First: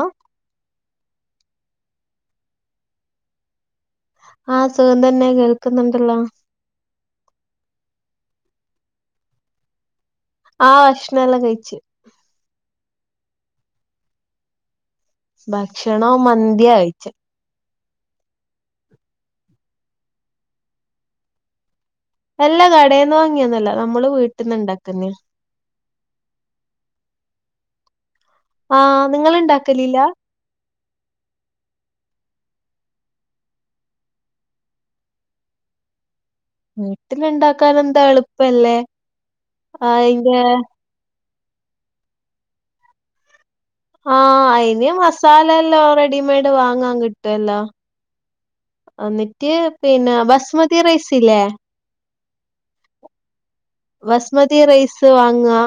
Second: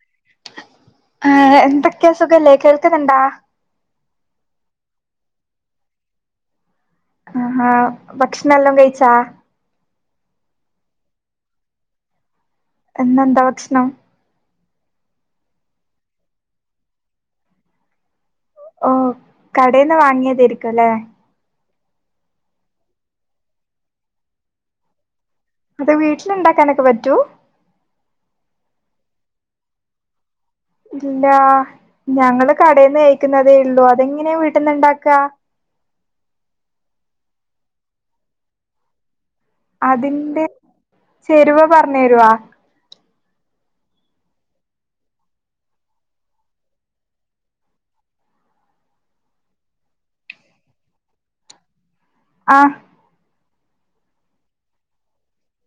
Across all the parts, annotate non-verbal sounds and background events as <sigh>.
ഏ ഏ എന്തൊക്കെയ സുഖല്ലേ? കേൾക്കുന്നുണ്ടാ? ആഹ് സുഖം തന്നെ. കേൾക്കുന്നുണ്ടല്ലോ. ആ ഭക്ഷണം എല്ലോം കഴിച്ചാ ആഹ് ഭക്ഷണം എല്ലാം കഴിച്ച്. ഇന്നെന്താ ഭക്ഷണം? ഭക്ഷണം മന്തിയ കഴിച്ചെ. ഓ കടേന്ന് വാങ്ങിയതേരിക്കുല്ലേ അല്ല കടേന്ന് വാങ്ങിയോന്നും അല്ല. നമ്മള് വീട്ട്ന്ന് ഇണ്ടാക്ക്ന്നയ. അത് വീട്ടില്ണ്ടാക്കാനൊക്കെ പറ്റൂ ആഹ് നിങ്ങള് ഇണ്ടാക്കലില്ല ഇല്ല ഞങ്ങള് കടേന്നു കഴിക്കുന്നതേ ഉള്ളൂ അതെങ്ങനെയാ വീട്ടിൽന്ന് ഇണ്ടാക്കാ വീട്ടിന്തു ണ്ടാക്കാന എന്താ എളുപ്പല്ലേ ആ യിന്റെ അതിന്റെ ചേരുവ പറഞ്ഞു തരുവാ ആ അയിന് മസാല എല്ലാം റെഡിമെയഡ് വാങ്ങാൻ കിട്ടുവല്ലോ എന്നിട്ട് പിന്നെ ബസ്മതി റൈസില്ലേ ആ ബസ്മതി റൈസ് വാങ്വാ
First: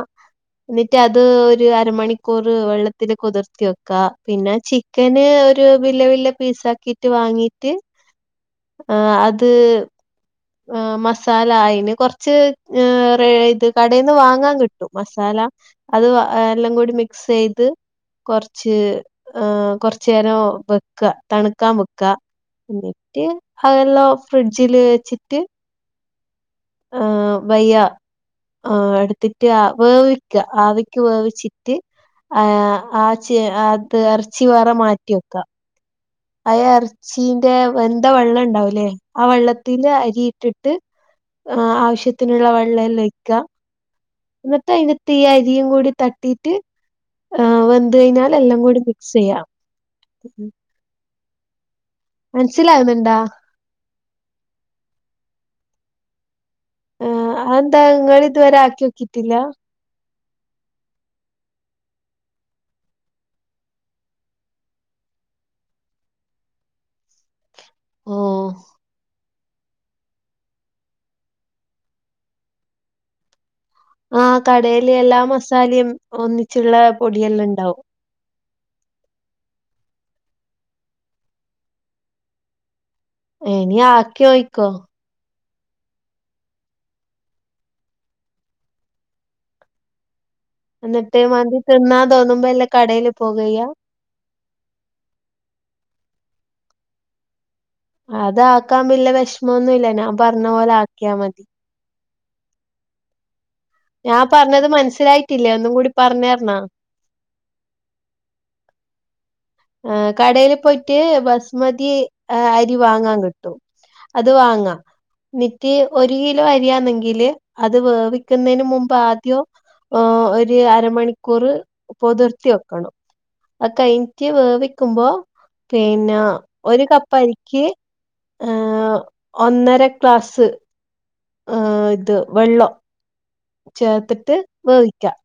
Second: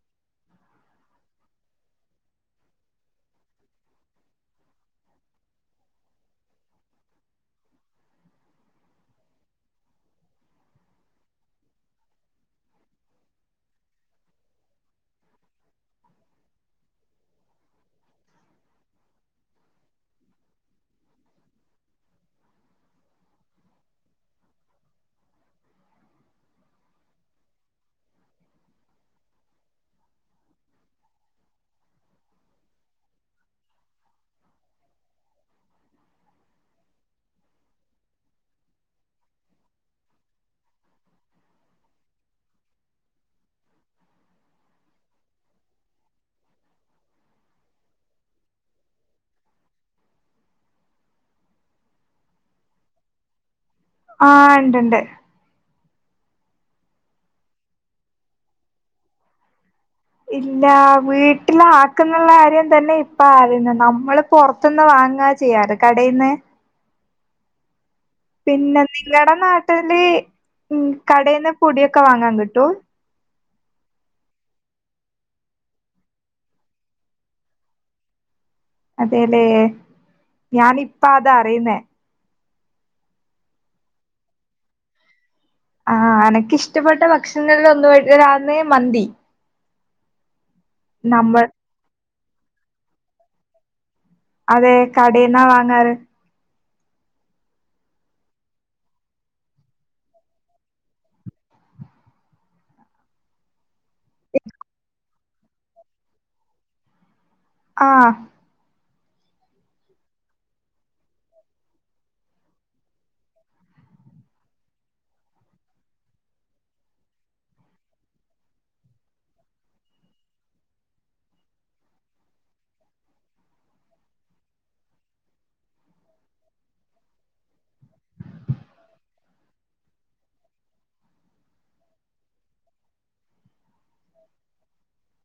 എന്നിട്ട് അത് ഒരു അരമണിക്കൂർ വെള്ളത്തില് കുതിർത്തി വെക്കാ പിന്നെ ചിക്കന് ഒരു വല്യ വല്യ പീസാക്കിട്ട് വാങ്ങീട്ട് അത് ആഹ് മസാല അയിന് കൊറച്ച് ഇ ഇത് കടയിൽന്ന് വാങ്ങാൻ കിട്ടും മസാല അത് എല്ലാം കൂടി മിക്സ് ചെയ്ത് കുറച്ച് കൊറച്ചു നേരം വെക്ക തണുക്കൻ വെക്ക എന്നിട്ട് അതെല്ലാം ഫ്രിഡ്ജില് വെച്ചിട്ട് ആ വയ്യ ആ എടുത്തിട്ട് വേവിക്ക ആവിക്ക് വേവിച്ചിട്ട് ആ ആ ച അത് ഇറച്ചി വേറെ മാറ്റി വെക്ക അയ ഇറച്ചിന്റെ വെന്ത വെള്ളം ഉണ്ടാവി ല്ലേ ആ വെള്ളത്തിൽ അരിയിട്ടിട്ട് ആ ആവശ്യത്തിനുള്ള വെള്ളം എല്ലാം വക്കാം എന്നിട്ട് അതിന്റെ തീ അരിയും കൂടി തട്ടിട്ട് ആ വെന്ത് കഴിഞ്ഞാൽ എല്ലാം കൂടി മിക്സ് ചെയ്യാം മനസിലാവുന്നുണ്ടാ ആ ഉണ്ട്ണ്ട് ആ അന്താങ്ങലിതുവരെ ആക്കി വോ ക്കിട്ടില്ല ഇല്ല വീട്ടില ആക്കുന്നുള്ള കാര്യം തന്നെ ഇപ്പ അറിയുന്നു നമ്മള് പുറത്തന്ന് വാങ്ങ എങ്ങാ ചെയ്യാറ് കടൽന്ന് ഓഹ് പിന്നെ നിങ്ങളട നാട്ടിൽന്ന് ഉം കടെന്ന് പൊടിയൊക്കെ വാങ്ങാൻ കിട്ടൂ ആ കടെ ല് എല്ലാ മസാലയും ഒന്നിച്ചുള്ള പൊടിയെല്ലാം ഉണ്ടാവും അതെല്ലേ ഞാനിപ്പ അതാ അറിയുന്നേ എനി ആക്കിയോ യ് ക്കോ ആഹ എനക്കി ഷ്ടപ്പെട്ട ഭക്ഷണങ്ങളിൽ ഒന്നതാണ് മന്തി എന്നിട്ട് നമ്മൾ മന്തി തിന്നാൻ തോന്നുമ്പോ എല്ലാം കടല് പോകയചെയ്യാ അതെ കടെന്നാ വാങ്ങാറ് അത ആക്കാൻമ്പില്ല വിഷമൊന്നുമല്ല ഞാൻ പറഞ്ഞ പോലെ ആക്കിയാ മതി. ഞാൻ പറഞ്ഞത് മനസ്സിലായിട്ടില്ലേ ഒന്നും കൂടി പറഞ്ഞ തരണൊ ആ ആ കടെല് പോയിട്ട് ബസ്മതി അരി വാങ്ങാൻ കിട്ടും അത് വങ്ങ നിറ്റ് ഒരു കിലോ അരിയാന്നെങ്കില് അത് വേവിക്കുന്നതിന് മുമ്പ് ആദ്യം ഒരു അരമണിക്കൂർ പൊതിർത്തി വെക്കണം അത് കഴി കുറ്റ വേവിക്കുമ്പോ പിന്നെ ഒരു കപ്പരിക്ക് ഏ ഒന്നര ക്ലാസ്സ് ആ ഇത് വെള്ളം ചേർത്തിട്ട് വേവിക്കാം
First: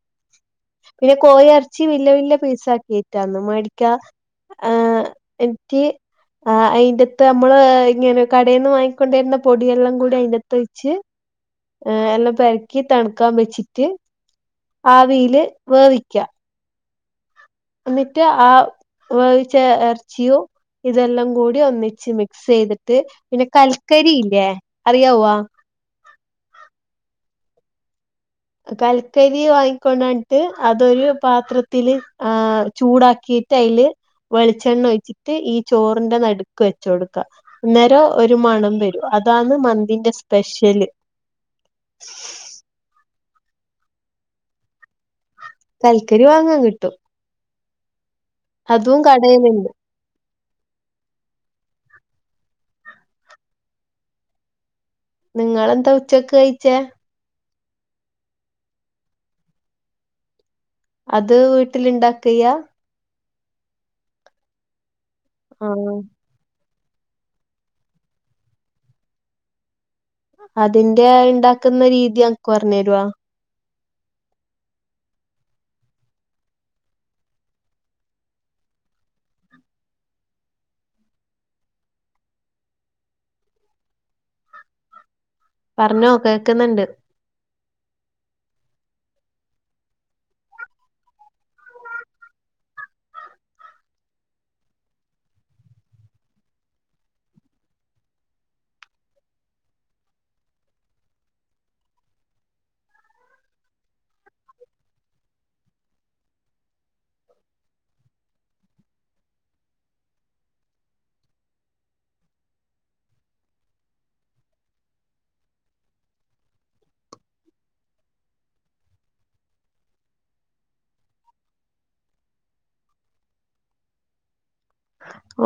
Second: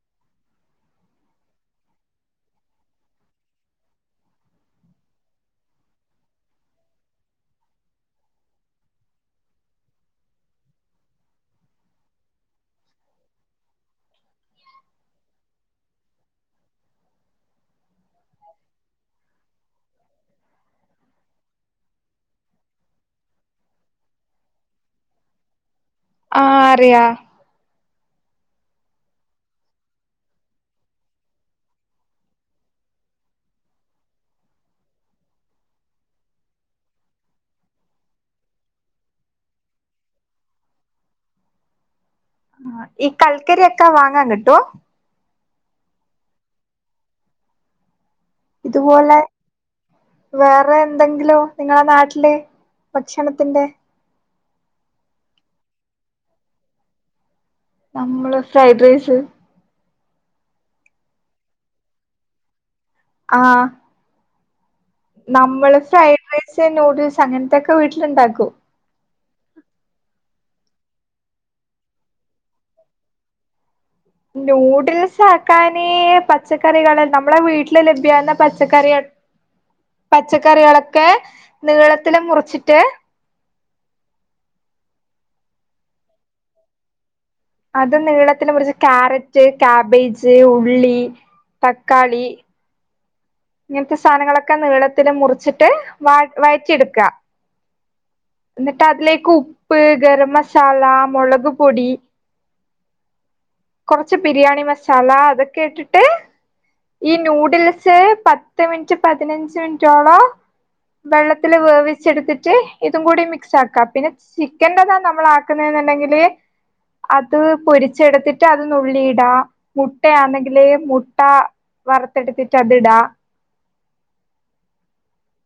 പിന്നെ കോയി ഇറച്ചി വലിയ വലിയ പീസ് ആക്കിട്ടാണോ മേടിക്കാ ആ എനിക്ക് ആ അയിന്റെത്ത് നമ്മള് ഇങ്ങനെ കടയിൽന്ന് വാങ്ങിക്കൊണ്ട വരുന്ന പൊടിയെല്ലാം കൂടി അതിന്റെത്ത് വെച്ച് ആ എല്ലാം പരക്കി തണുക്കാൻ വെച്ചിട്ട് ആവിയില് വേവിക്ക എന്നിട്ട് ആ വേവിച്ച ഇറച്ചിയു ഇതെല്ലാം കൂടി ഒന്നിച്ച് മിക്സ്യ്തിട്ട് പിന്നെ കൽക്കരി ഇല്ലേ അറിയാവോ ആഹ് അറിയാ കൽക്കരി വാങ്ങിക്കൊണ്ടണ്ടിട്ട് അതൊരു പാത്രത്തില് ആ ചൂടാക്കി ഇട്ടയില് വെളിച്ചെണ്ണ ഒഴിച്ചിട്ട് ഈ ചോറിന്റെ നടുക്ക് വെച്ചൊടുക്ക അന്നേരം ഒരു മണം വരും അ അതാണ് മന്തിന്റെ സ്പെഷ്യല് ആ ഈ കൽക്കരി ഒക്കെ വാങ്ങാൻ കിട്ടോ കൽക്കരി വാങ്ങാൻ കിട്ടും അതും ഇതുപോലെ കടയിലുണ്ട് വേറെ എന്തെങ്കിലോ നിങ്ങളെ നാട്ടില് ഭക്ഷണത്തിന്റെ നിങ്ങളെന്താ ഉച്ചക്ക് കഴിച്ചേ നമ്മള് ഫ്രൈഡ്റൈസ് അത് വീട്ടിലുണ്ടാക്കെയ്യാ ആ ആ നമ്മള് ഫ്രൈഡ്റൈസ് നൂഡിൽസ് അങ്ങനത്തെൊക്കെ വീട്ടിലിണ്ടാക്കും അതിന്റെ ഇണ്ടാക്കുന്ന രീതി അൻക്ക് പറഞ്ഞേരുവോ നൂഡിൽസ് ആക്കാന് പച്ചക്കറികൾ നമ്മെ വീട്ടില് ലഭ്യാവുന്ന പച്ചക്കറികൾ പച്ചക്കറികളൊക്കെ നീളത്തില് മുറിച്ചിട്ട് പറഞ്ഞോ കേക്കുന്നുണ്ട് അത് നീളത്തില് മുറിച്ച് ക്യാരറ്റ് കാബേജ് ഉള്ളി തക്കാളി ഇങ്ങനത്തെ സാനങ്ങളൊക്കെ നീളത്തില് മുറിച്ചിട്ട് വ വഴറ്റിയെടുക്ക ന്നിട്ട് അതിലേക്ക് ഉപ്പ് ഗരം മസാല മുളക് പൊടി കൊറച്ച് ബിരിയാണി മസാല അതൊക്കെ ഇട്ടിട്ട് ഈ നൂഡിൽസ് പത്ത് മിനിറ്റ് പതിനഞ്ച് മിനിറ്റോളം വെള്ളത്തില് വേവിച്ചെടുത്തിട്ട് ഇതും കൂടി മിക്സ് ആക്കാം. പിന്നെ ചിക്കന്റെതാ നമ്മൾ ആക്കുന്ന ന്നുണ്ടെങ്കില് അത് പൊരിച്ചെടുത്തിട്ട് റ്റ അത് നുള്ളിടാ മുട്ടയാണെങ്കില് മുട്ട വറത്തെടുത്തിട്ട് അത്ടാ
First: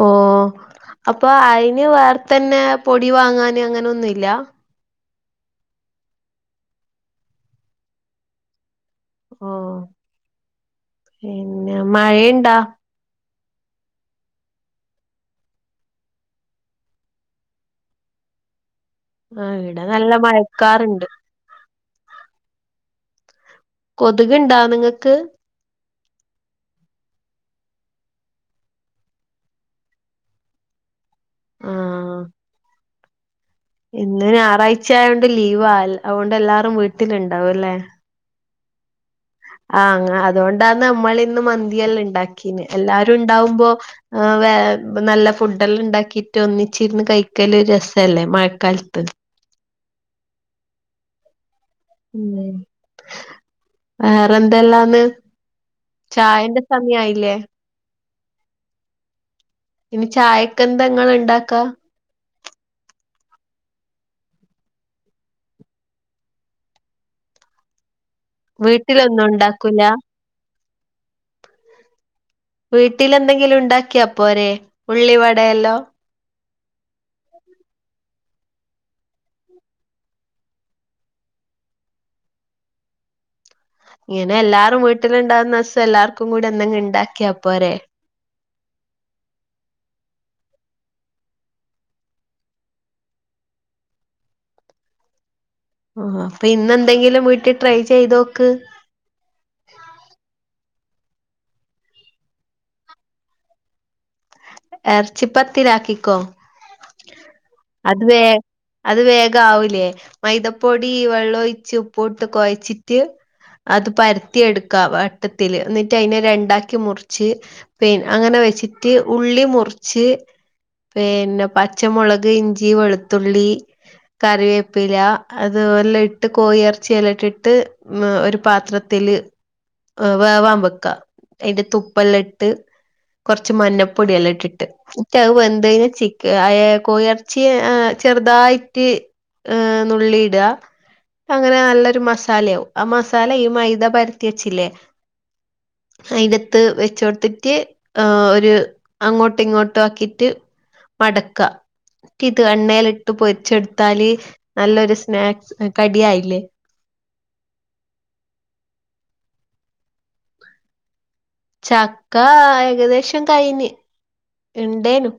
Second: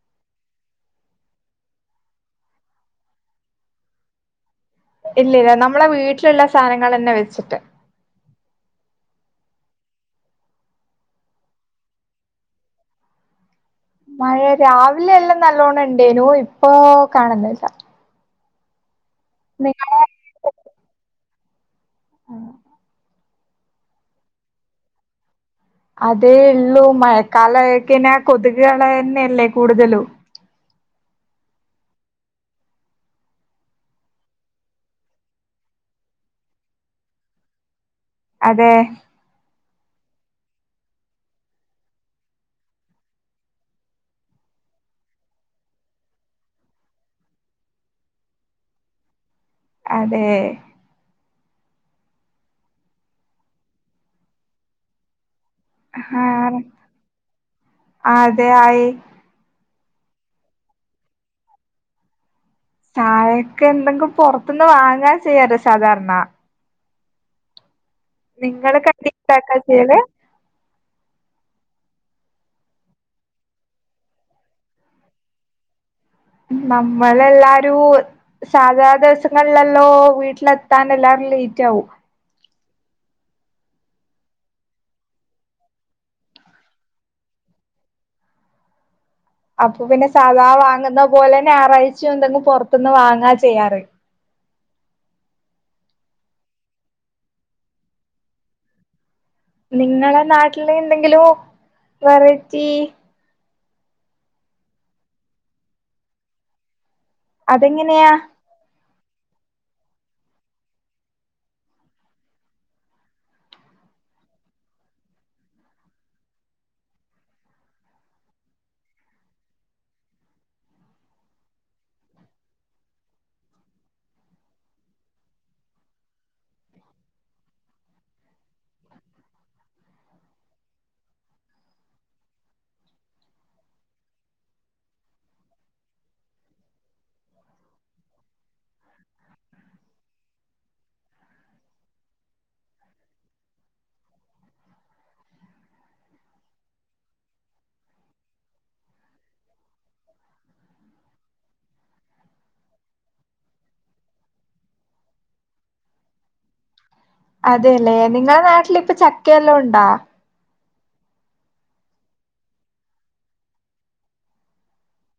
ഓഹ് അപ്പൊ അയിന് വേറത്തന്നെ പൊടി വാങ്ങാന് അങ്ങനെൊന്നുംല്ലാ ഇല്ലല്ല നമ്മളെ വീട്ടിലുള്ള സാധനങ്ങളെന്നെ വെച്ചിട്ട് ഓ പിന്നെ മഴയുണ്ടാ മഴ രാവിലെ എല്ലാം നല്ലോണം ഇണ്ടേനു ഇപ്പൊ കാണന്നില്ല ആ ഇവിടെ നല്ല മഴക്കാറുണ്ട് ആ കൊതുക് ഇണ്ടാ നിങ്ങക്ക് അതേ ഇള്ളൂ മഴക്കാലയ്ക്കെന്നെ കൊതുകളന്നെല്ലേ കൂടുതലും ആഹ് ഇന്ന് ഞായറാഴ്ചയോണ്ട് ലീവ ആ അതുകൊണ്ട് എല്ലാരും വീട്ടിലുണ്ടാവും അല്ലേ അതെ ആഹ് അ അതുകൊണ്ടന്ന് നമ്മളിന്ന് മന്തിയെല്ലാം ഉണ്ടാക്കീന് എല്ലാരും ഇണ്ടാവുമ്പോ എമ് <inaudible> നല്ല ഫുഡല്ലാം ഉണ്ടാക്കിട്ട് ഒന്നിച്ചിരുന്ന് കഴിക്കല് രസല്ലേ മഴക്കാലത്ത് അതെ ഉം വേറെന്തല്ലാന്ന് ചായന്റെ സമയായില്ലേ ആ അതെ ആയി ഇനി ചായക്കെന്തെങ്ങള് ഇണ്ടാക്കാ ചായക്ക് എന്തെങ്കും പൊറത്ത്ന്ന് വാങ്ങാ ചെയ്യാറ് സാധാരണ. നിങ്ങള് വീട്ടിലൊന്നും കണ്ടിട്ടാക്കാ ഉണ്ടാക്കൂല ചെയ്യല് വീട്ടില് എന്തെങ്കിലും ഉണ്ടാക്കിയാപ്പോരെ ഉള്ളിവടയല്ലോം നമ്മളെല്ലാരൂ സാധാ ദിവസങ്ങളിലല്ലോ വീട്ടിലെത്താൻ എല്ലാരും ലേറ്റ് ആവും ഇങ്ങനെ എല്ലാരും വീട്ടിലുണ്ടാവുന്ന ഇസം എല്ലാർക്കും കൂടെ എന്തെങ്ങും ഇണ്ടാക്കിയാപ്പോരെ അപ്പൊ പിന്നെ സദാ വാങ്ങുന്ന പോലെ ഞായറാഴ്ച എന്തെങ്ങും പൊറത്തുന്ന് വാങ്ങാ ചെയ്യാറ് ആഹ അപ്പൊ ഇന്ന് എന്തെങ്കിലും വീട്ടി ട്രൈ ചെയ്തോക്ക് നിങ്ങളെ നാട്ടില് എന്തെങ്കിലും വെറൈറ്റി ഇറച്ചിപ്പത്തിരിയാക്കിക്കോ അതെങ്ങനെയാ അത് വേഗ ആവൂലേ മൈദപ്പൊടി വെള്ളം ഒഴിച്ച് ഉപ്പു ഇട്ട് കൊഴച്ചിട്ട് അത് പരത്തിയെടുക്കാം വട്ടത്തില് എന്നിട്ട് അതിനെ രണ്ടാക്കി മുറിച്ച് പി അങ്ങനെ വച്ചിട്ട് ഉള്ളി മുറിച്ച് പീന്നെ പച്ചമുളക് ഇഞ്ചി വെളുത്തുള്ളി കറിവേപ്പില അത് വല്ല ഇട്ട് കോഴി എറച്ചിഅതിലിട്ടിട്ട് മ്മ് ഒരു പാത്രത്തി തില് വേവാൻ വെക്കാ അതിന്റെ തുപ്പെല്ലാം ഇട്ട് കുറച്ച് മഞ്ഞപ്പൊടിയെല്ലാ ഇ ഇട്ടിട്ട് ഉറ്റ് അത് വെന്ത്യ്ഞ്ഞ് ചിക് അയേ കോയെർച്ചി ആ ചെർതായിട്ട് ഏ നുള്ളിയിട അങ്ങനെ നല്ലൊരു മസാലയാവും ആ മസാല ഈ മൈദ പരത്തി വെച്ചില്ലേ അയിന്റത്ത് വെച്ചാെട്ത്തിട്ട് ആ ഒര് അങ്ങോട്ടു ഇങ്ങോട്ടു ആക്കിട്ട് മടക്കാ കിത് എണ്ണേല്ട്ട് പൊരിച്ചെട്ത്താല് നല്ലൊരു സ്നാക്സ് കടിയായില്ലേ അതേല്ലേ നിങ്ങളെ നാട്ടിലിപ്പ ചക്കയെല്ലാം ഉണ്ടാ ചക്ക ഏകദേശം കഴിന് ഇണ്ടേനു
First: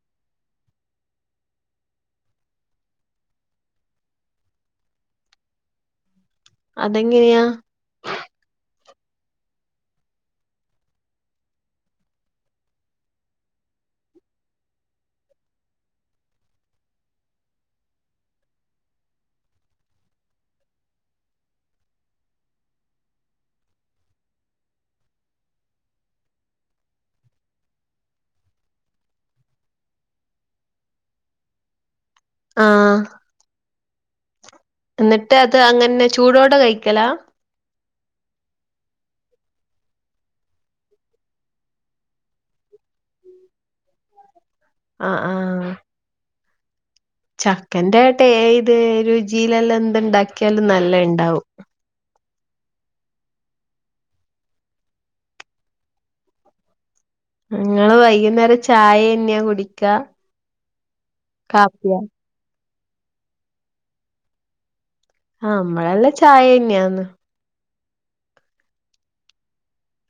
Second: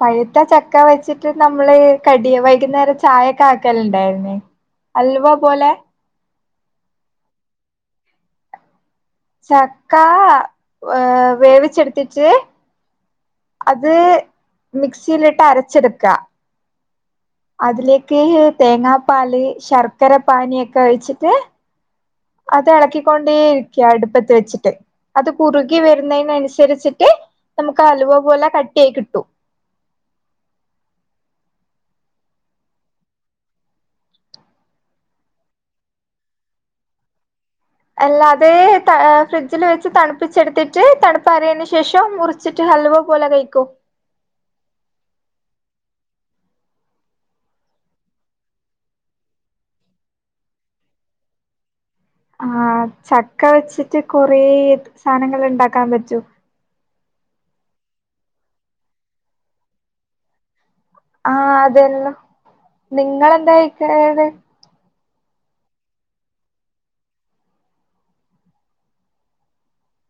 പഴ്ത്ത ചക്ക വെച്ചിട്ട് നമ്മള് കടിയ വൈകുന്നേരം ചായയൊക്കെ ആക്കല്ണ്ടായ്ര്ന്നേ അൽവ പോലെ അതെങ്ങനെയാ ചക്കാ ഏ വേവിച്ചെട്ത്തിട്ട് അത് മിക്സിയിലിട്ട് അരച്ചെട്ക്ക അതിലേക്ക് തേങ്ങാപ്പാല് ശർക്കര പാനിയൊക്കെ ഒഴിച്ചിട്ട് അത് എളക്കിക്കൊണ്ടേരിക്ക അടുപ്പത്ത് വെച്ചിട്ട് അത് കുറുകി വരുന്നേനൻസരിച്ചിട്ട് നമുക്ക് അലുവ പോലെ കട്ടി ആയി കിട്ടു ആ എന്നിട്ട് അത് അങ്ങൻന്നെ ചൂടോടെ കഴിക്കലാ എല്ലാ അതേ ത ഫ്രിഡ്ജില് വെച്ച് തണ്പ്പിച്ചെട്ത്തിട്ട് തണുപ്പാറിയേന് ശേഷം മുറിച്ചിട്ട് അലുവ പോലെ കയ്ക്കും ആ ആ ചക്കന്റെ ടേ ഇത് രുചിയിലെല്ലാം എന്ത്ണ്ടാക്കിയാലും നല്ല ഇണ്ടാവും ആ ചക്ക വെച്ചിട്ട് കൊറേ സാനങ്ങള്ണ്ടാക്കാൻ പറ്റും നിങ്ങള് വൈകുന്നേരം ചായെന്ന്യാ കുടിക്ക ആ അതെല്ലോ നിങ്ങെന്താ കഴിക്കേണേത് ആ നമ്മളെല്ല ചായെന്നെയാന്ന്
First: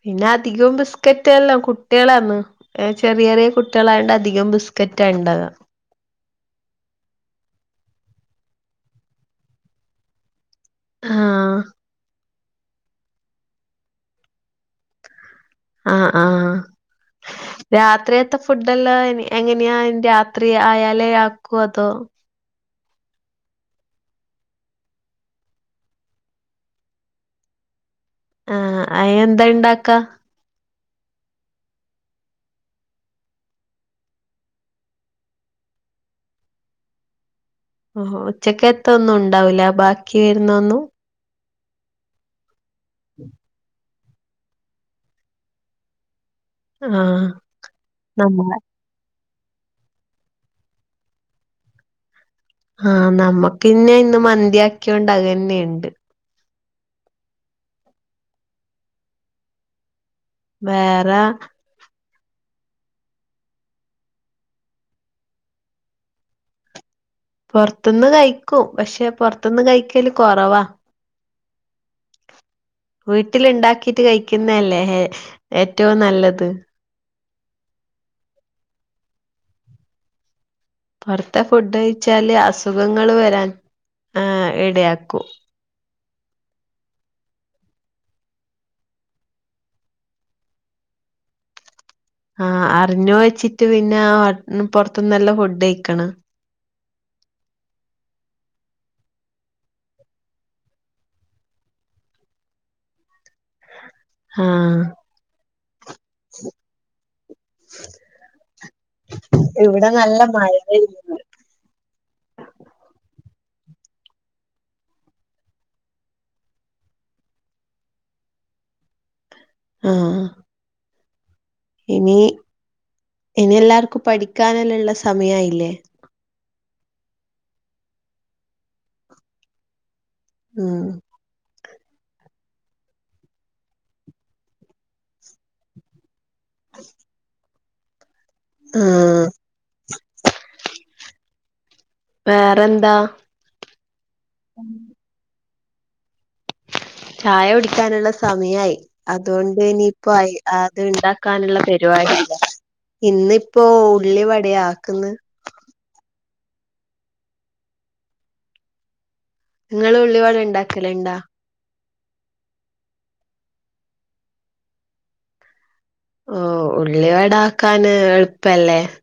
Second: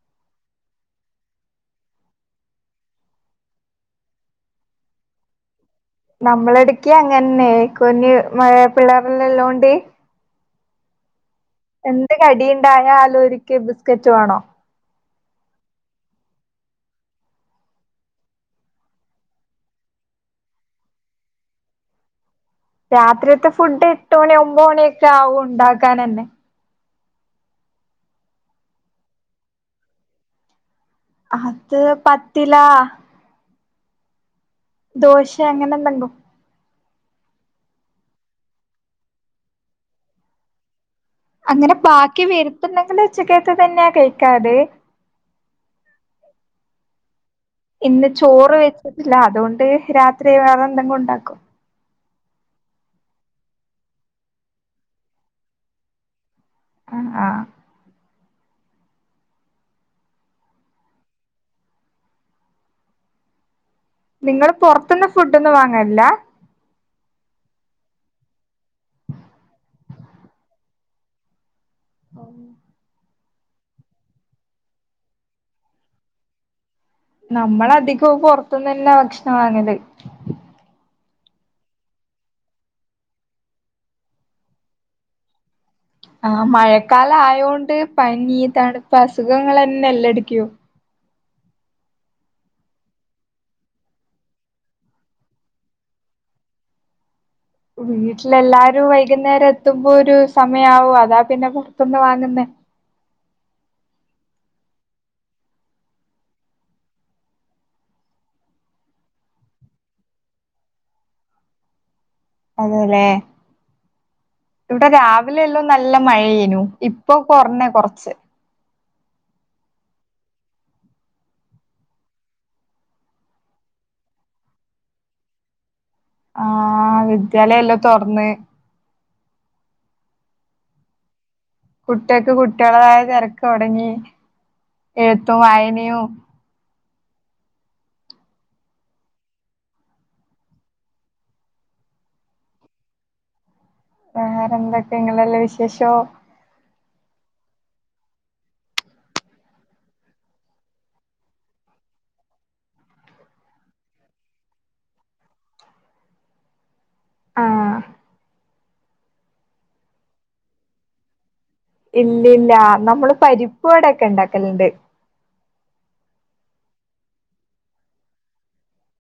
പിന്നെ അധികവും ബിസ്ക്കറ്റ് എല്ലാം കുട്ടികളാന്ന് ഏ ചെറിയ ചെറിയ കുട്ടികളായോണ്ട് അധികവും ബിസ് ക്കെറ്റാണ്ടവാ നമ്മളെടക്ക് അങ്ങൻന്നെ കുഞ്ഞ് മഴ പിള്ളേർല്ലല്ലോണ്ട് ആ അടിയിണ്ടായ ആലോര്ക്ക് ബിസ്കറ്റ് വേണാേ ആ ആ രാത്രിയത്തെ ഫുഡെല്ലാം എങ്ങനെയാ രാത്രി ആയാലേ ആക്കൂ അതോ രാത്രിത്തെ ഫുഡ് എട്ട് മണി ഒമ്പത് മണിയൊക്കെ ആവും ണ്ടാക്കാനെന്നെ ആ അയ്നെന്താ ഇണ്ടാക്കാ അത് പത്തിലാ ദോശ അങ്ങനെന്തങ്ങു ഓഹോ ഉച്ചക്കെത്ത ഒന്നും ണ്ടാവൂല ബാക്കി വര്ന്നൊന്നും അങ്ങനെ ബാക്കി വരുത്തണ്ടെങ്കിൽ ഉച്ചക്കെത്ത് തന്നെയാ കഴിക്കാറ് ആ ഇന്ന് ചോറ് വെച്ചിട്ടില്ല അതുകൊണ്ട് രാത്രി വേറെ എന്തെങ്കുംണ്ടാക്കും ആ നമ്മക്കിന്നെ ഇന്ന് മന്തിയാക്കൊണ്ട് അത് ന്നെയ്ണ്ട് ആ ആ വേറെ നിങ്ങള് പൊർത്ത്ന്ന് ഫുഡാെന്നും വാങ്ങൽല്ല പൊർത്ത്ന്ന് കയ്ക്കും പക്ഷെ പൊർത്ത്ന്ന് കയ്ക്കല് കൊറവാ ഔ വീട്ട്ല്ണ്ടാക്കിട്ട് കയ്ക്ക്ന്നല്ലേ ഹേ ഏറ്റവും നല്ലത് നമ്മളധികം പൊർത്ത്ന്നന്നാ ഭക്ഷണം വാങ്ങല് പൊർത്തെ ഫുഡ് കയ്ച്ചാല് അസുഖങ്ങള് വരാൻ ആ ഇടയാക്കൂ ആ മഴക്കാല ആയോണ്ട് പനി തണുപ്പ് അസുഖങ്ങൾന്നെല്ലടക്കോ ആ അറിഞ്ഞു വെച്ചിട്ട് പിന്നെ ആ പൊ റത്തന്ന് നല്ല ഫുഡ് കഴക്കണ വീട്ടിലെല്ലാരും വൈകുന്നേരം എത്തുമ്പോ ഒരു സമയവും അതാ പിന്നെ പുറത്തുന്ന് വാങ്ങുന്ന ആ ഇവിടെ നല്ല മഴയായിരുന്നുന്ന് അതല്ലെ ഇവിടെ രാവിലെ എല്ലാം നല്ല മഴയനു ഇപ്പൊ കൊറഞ്ഞേ കൊറച്ച് ആ ഇനി ഇനി എല്ലാർക്കും പഠിക്കാനല്ലള്ള സമയായില്ലേ ആ വിദ്യാലയല്ലോ തുറന്ന് ഉം കുട്ടികൾ ക്കു കുട്ടികളതായ തിരക്ക് ഉടങ്ങി എഴുത്തും വായനയും ഉം വേറെന്താ വേറെ എന്തൊക്കെ ഇങ്ങല്ല വിശേഷോ ചായ കുടിക്കാനുള്ള സമയായി അതുകൊണ്ട് ഇനിയിപ്പോ അത് ഉണ്ടാക്കാനുള്ള പരുപാടി ഇന്നിപ്പോ ഉള്ളി വടയാ ആക്കന്ന് ആ നിങ്ങള് ഉള്ളിവട ഉണ്ടാക്കലു ണ്ടാ ഇല്ലി ല്ല നമ്മള് പരിപ്പു ട യൊക്കെ ഇണ്ടാക്കലുണ്ട് ഓ ഉള്ളി വടാക്കനു എളുപ്പല്ലേ